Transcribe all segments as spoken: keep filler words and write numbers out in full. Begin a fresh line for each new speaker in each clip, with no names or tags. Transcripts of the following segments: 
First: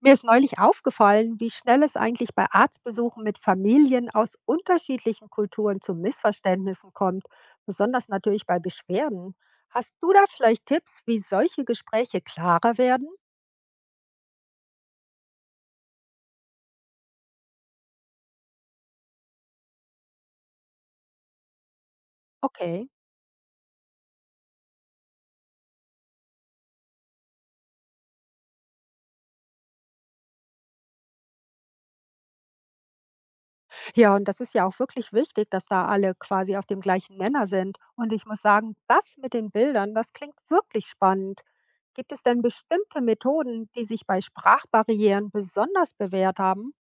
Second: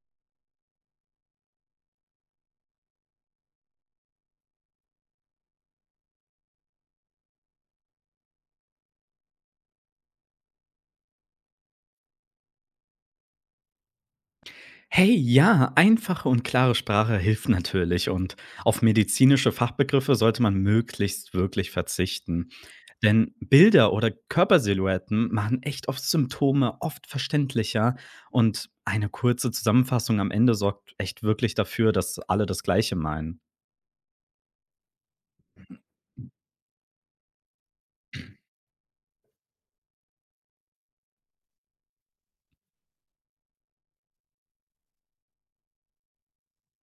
Mir ist neulich aufgefallen, wie schnell es eigentlich bei Arztbesuchen mit Familien aus unterschiedlichen Kulturen zu Missverständnissen kommt, besonders natürlich bei Beschwerden. Hast du da vielleicht Tipps, wie solche Gespräche klarer werden?
Hey, ja, einfache und klare Sprache hilft natürlich und auf medizinische Fachbegriffe sollte man möglichst wirklich verzichten.
Okay.
Denn Bilder oder Körpersilhouetten machen echt oft Symptome oft verständlicher und eine kurze Zusammenfassung am Ende sorgt echt wirklich dafür, dass alle das Gleiche meinen.
Ja, und das ist ja auch wirklich wichtig, dass da alle quasi auf dem gleichen Nenner sind. Und ich muss sagen, das mit den Bildern, das klingt wirklich spannend. Gibt es denn bestimmte Methoden, die sich bei Sprachbarrieren besonders bewährt haben?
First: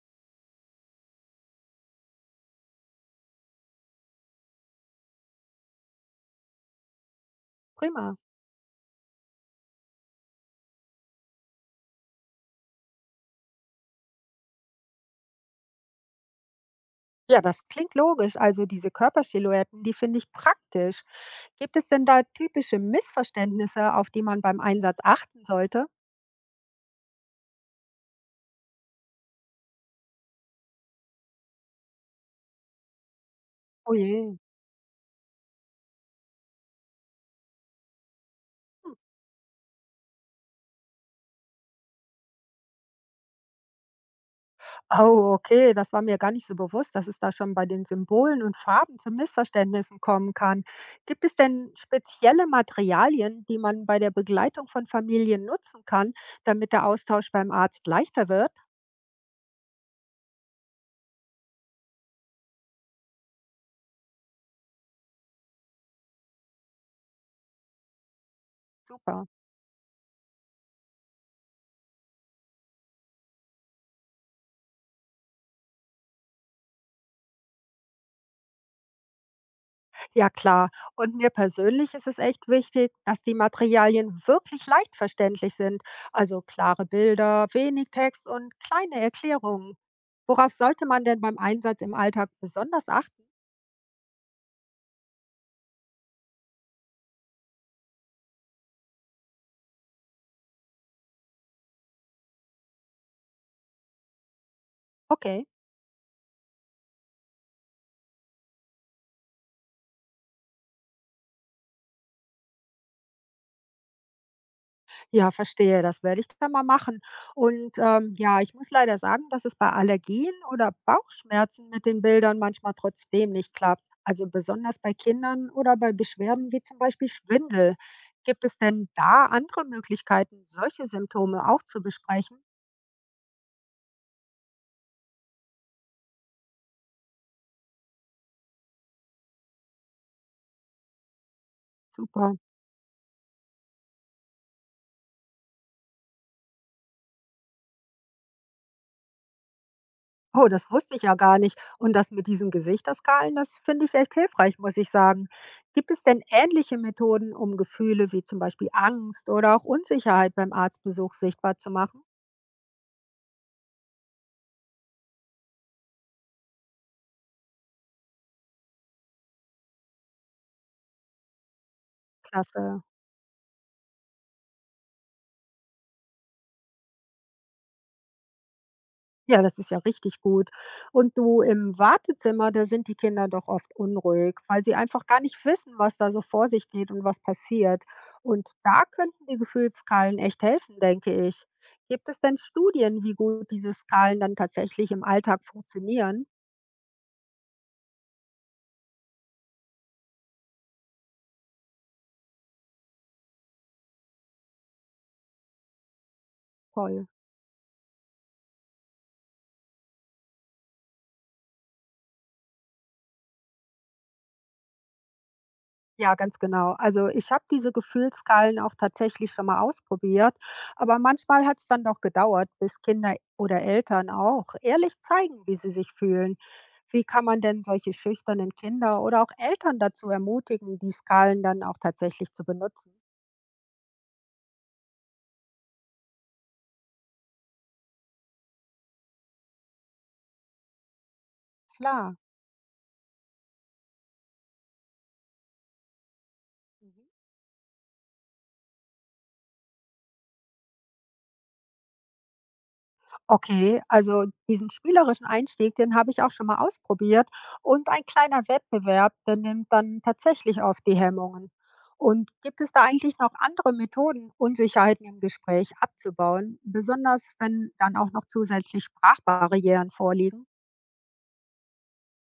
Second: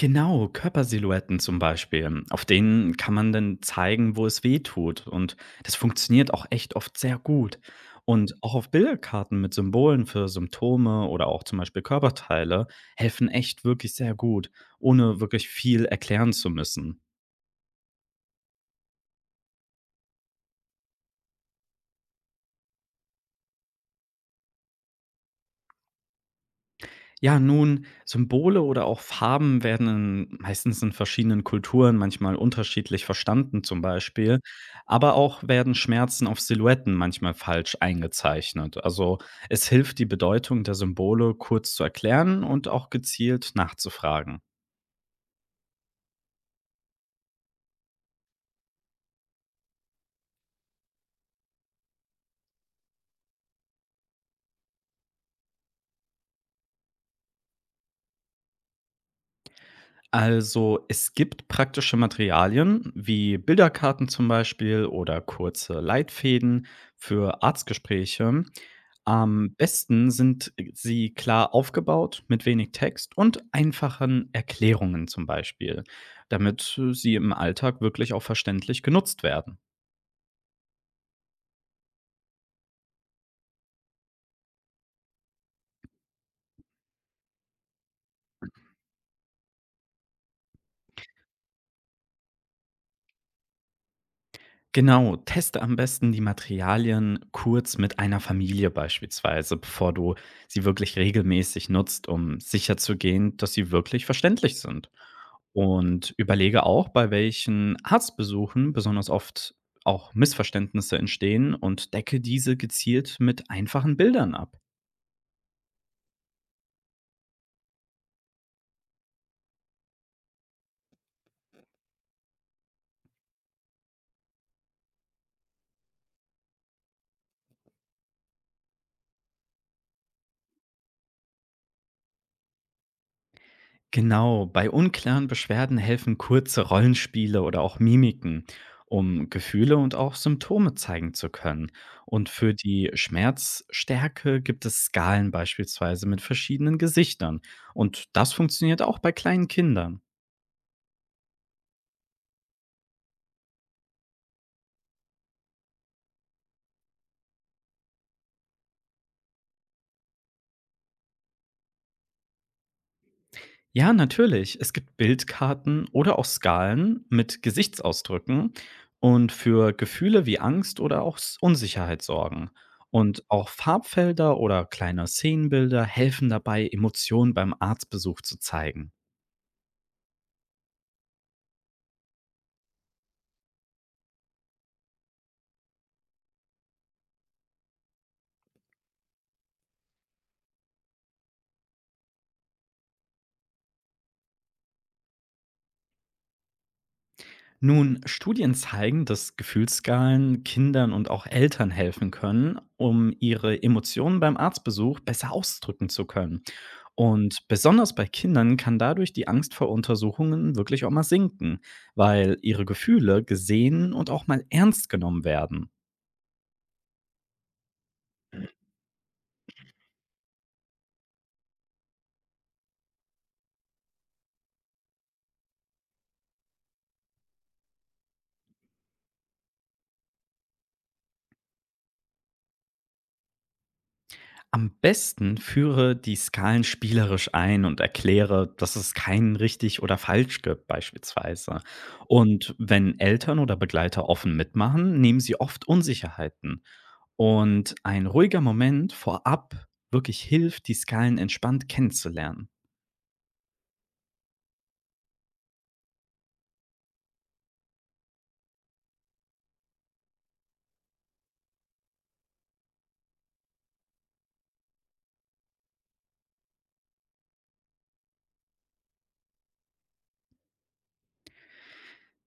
Genau, Körpersilhouetten zum Beispiel. Auf denen kann man dann zeigen, wo es weh tut. Und das funktioniert auch echt oft sehr gut.
Prima.
Und auch auf Bilderkarten mit Symbolen für Symptome oder auch zum Beispiel Körperteile helfen echt wirklich sehr gut, ohne wirklich viel erklären zu müssen.
Ja, das klingt logisch. Also diese Körpersilhouetten, die finde ich praktisch. Gibt es denn da typische Missverständnisse, auf die man beim Einsatz achten sollte?
Ja, nun, Symbole oder auch Farben werden in, meistens in verschiedenen Kulturen manchmal unterschiedlich verstanden, zum
Oh
Beispiel.
je.
Aber auch werden Schmerzen auf Silhouetten manchmal falsch eingezeichnet. Also es hilft, die Bedeutung der Symbole kurz zu erklären und auch gezielt nachzufragen.
Oh, okay, das war mir gar nicht so bewusst, dass es da schon bei den Symbolen und Farben zu Missverständnissen kommen kann. Gibt es denn spezielle Materialien, die man bei der Begleitung von Familien nutzen kann, damit der Austausch beim Arzt leichter wird?
Also, es gibt praktische Materialien wie Bilderkarten zum Beispiel oder kurze Leitfäden für Arztgespräche.
Super.
Am besten sind sie klar aufgebaut mit wenig Text und einfachen Erklärungen zum Beispiel, damit sie im Alltag wirklich auch verständlich genutzt werden.
Ja klar, und mir persönlich ist es echt wichtig, dass die Materialien wirklich leicht verständlich sind. Also klare Bilder, wenig Text und kleine Erklärungen. Worauf sollte man denn beim Einsatz im Alltag besonders achten?
Genau, teste am besten die Materialien kurz mit einer Familie beispielsweise, bevor du sie wirklich regelmäßig nutzt, um sicherzugehen, dass sie wirklich verständlich sind.
Okay.
Und überlege auch, bei welchen Arztbesuchen besonders oft auch Missverständnisse entstehen und decke diese gezielt mit einfachen Bildern ab.
Ja, verstehe, das werde ich dann mal machen. Und ähm, ja, ich muss leider sagen, dass es bei Allergien oder Bauchschmerzen mit den Bildern manchmal trotzdem nicht klappt. Also besonders bei Kindern oder bei Beschwerden wie zum Beispiel Schwindel. Gibt es denn da andere Möglichkeiten, solche Symptome auch zu besprechen?
Genau, bei unklaren Beschwerden helfen kurze Rollenspiele oder auch Mimiken, um Gefühle und auch Symptome zeigen zu können. Und
Super.
für die Schmerzstärke gibt es Skalen beispielsweise mit verschiedenen Gesichtern. Und das funktioniert auch bei kleinen Kindern.
Oh, das wusste ich ja gar nicht. Und das mit diesen Gesichterskalen, das finde ich echt hilfreich, muss ich sagen. Gibt es denn ähnliche Methoden, um Gefühle wie zum Beispiel Angst oder auch Unsicherheit beim Arztbesuch sichtbar zu machen?
Ja, natürlich. Es gibt Bildkarten oder auch Skalen mit Gesichtsausdrücken und für Gefühle wie Angst oder auch S- Unsicherheit sorgen.
Klasse.
Und auch Farbfelder oder kleine Szenenbilder helfen dabei, Emotionen beim Arztbesuch zu zeigen.
Ja, das ist ja richtig gut. Und du im Wartezimmer, da sind die Kinder doch oft unruhig, weil sie einfach gar nicht wissen, was da so vor sich geht und was passiert. Und da könnten die Gefühlsskalen echt helfen, denke ich. Gibt es denn Studien, wie gut diese Skalen dann tatsächlich im Alltag funktionieren?
Nun, Studien zeigen, dass Gefühlsskalen Kindern und auch Eltern helfen können, um ihre Emotionen beim Arztbesuch besser ausdrücken zu können.
Toll.
Und besonders bei Kindern kann dadurch die Angst vor Untersuchungen wirklich auch mal sinken, weil ihre Gefühle gesehen und auch mal ernst genommen werden.
Ja, ganz genau. Also ich habe diese Gefühlskalen auch tatsächlich schon mal ausprobiert, aber manchmal hat es dann doch gedauert, bis Kinder oder Eltern auch ehrlich zeigen, wie sie sich fühlen. Wie kann man denn solche schüchternen Kinder oder auch Eltern dazu ermutigen, die Skalen dann auch tatsächlich zu benutzen?
Am besten führe die Skalen spielerisch ein und erkläre, dass es keinen richtig oder falsch gibt beispielsweise.
Klar.
Und wenn Eltern oder Begleiter offen mitmachen, nehmen sie oft Unsicherheiten.
Mhm.
Und ein ruhiger Moment vorab wirklich hilft, die Skalen entspannt kennenzulernen.
Okay, also diesen spielerischen Einstieg, den habe ich auch schon mal ausprobiert. Und ein kleiner Wettbewerb, der nimmt dann tatsächlich auf die Hemmungen. Und gibt es da eigentlich noch andere Methoden, Unsicherheiten im Gespräch abzubauen, besonders wenn dann auch noch zusätzlich Sprachbarrieren vorliegen?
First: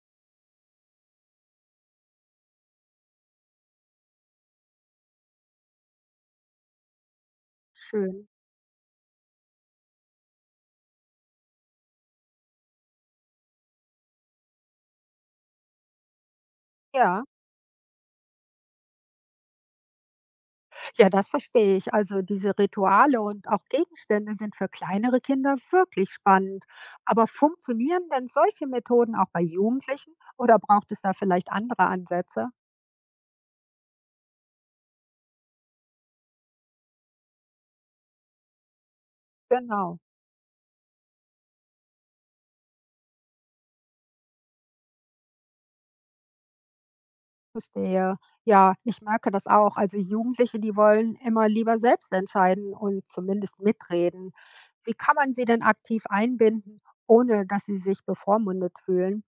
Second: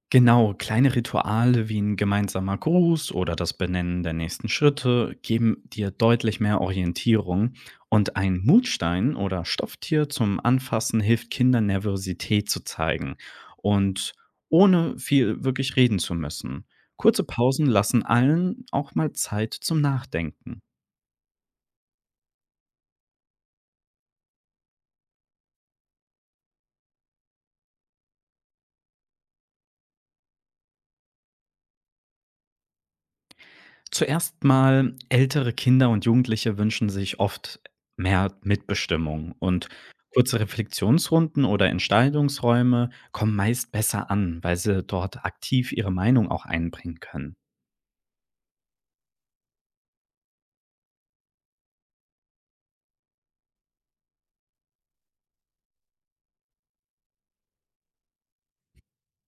Genau, kleine Rituale wie ein gemeinsamer Gruß oder das Benennen der nächsten Schritte geben dir deutlich mehr Orientierung und
Schön,
ein Mutstein oder Stofftier zum Anfassen hilft Kindern Nervosität zu zeigen und ohne viel wirklich reden zu müssen. Kurze
ja.
Pausen lassen allen auch mal Zeit zum Nachdenken.
Ja, das verstehe ich. Also diese Rituale und auch Gegenstände sind für kleinere Kinder wirklich spannend. Aber funktionieren denn solche Methoden auch bei Jugendlichen oder braucht es da vielleicht andere Ansätze?
Zuerst mal, ältere Kinder und Jugendliche wünschen sich oft mehr Mitbestimmung und
Genau,
kurze Reflexionsrunden oder Entscheidungsräume kommen meist besser an, weil sie dort aktiv ihre Meinung auch einbringen können.
verstehe. Ja, ich merke das auch. Also Jugendliche, die wollen immer lieber selbst entscheiden und zumindest mitreden. Wie kann man sie denn aktiv einbinden, ohne dass sie sich bevormundet fühlen?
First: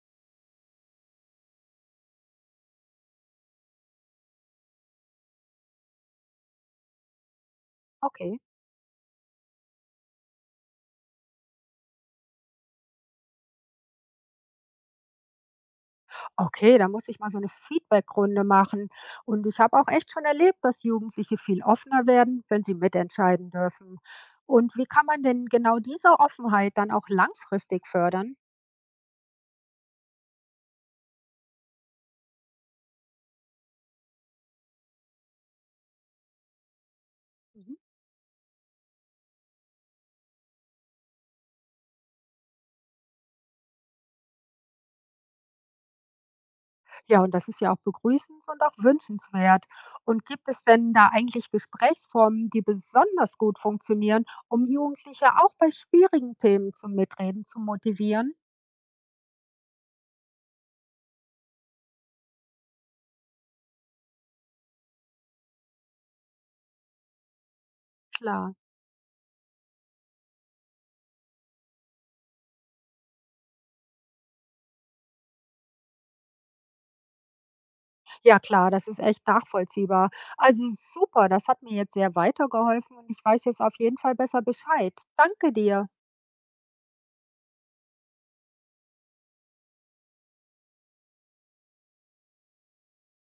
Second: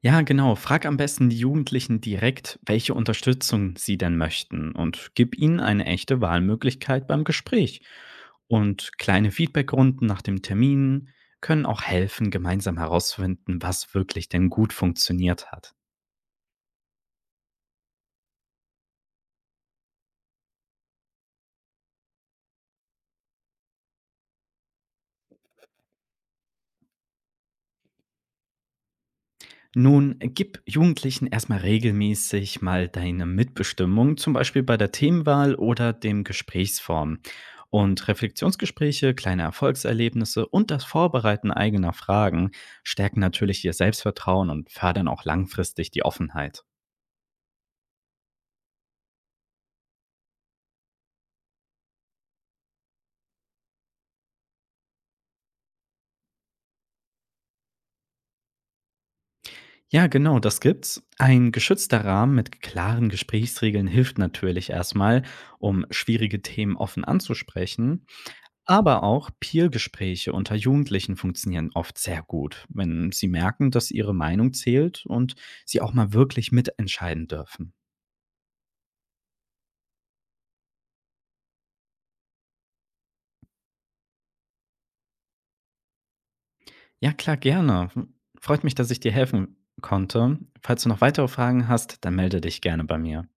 Ja, genau. Frag am besten die Jugendlichen direkt, welche Unterstützung sie denn möchten und gib ihnen eine echte Wahlmöglichkeit beim Gespräch.
Okay.
Und kleine Feedbackrunden nach dem Termin können auch helfen, gemeinsam herauszufinden, was wirklich denn gut funktioniert hat.
Okay, da muss ich mal so eine Feedbackrunde machen. Und ich habe auch echt schon erlebt, dass Jugendliche viel offener werden, wenn sie mitentscheiden dürfen. Und wie kann man denn genau diese Offenheit dann auch langfristig fördern?
Nun, gib Jugendlichen erstmal regelmäßig mal deine Mitbestimmung, zum Beispiel bei der Themenwahl oder dem Gesprächsform.
Mhm.
Und Reflexionsgespräche, kleine Erfolgserlebnisse und das Vorbereiten eigener Fragen stärken natürlich ihr Selbstvertrauen und fördern auch langfristig die Offenheit.
Ja, und das ist ja auch begrüßens und auch wünschenswert. Und gibt es denn da eigentlich Gesprächsformen, die besonders gut funktionieren, um Jugendliche auch bei schwierigen Themen zum Mitreden zu motivieren?
Ja, genau, das gibt's. Ein geschützter Rahmen mit klaren Gesprächsregeln hilft natürlich erstmal, um schwierige Themen offen anzusprechen.
Klar.
Aber auch Peer-Gespräche unter Jugendlichen funktionieren oft sehr gut, wenn sie merken, dass ihre Meinung zählt und sie auch mal wirklich mitentscheiden dürfen.
Ja klar, das ist echt nachvollziehbar. Also super, das hat mir jetzt sehr weitergeholfen und ich weiß jetzt auf jeden Fall besser Bescheid. Danke dir.
Ja, klar, gerne. Freut mich, dass ich dir helfen konnte. Falls du noch weitere Fragen hast, dann melde dich gerne bei mir.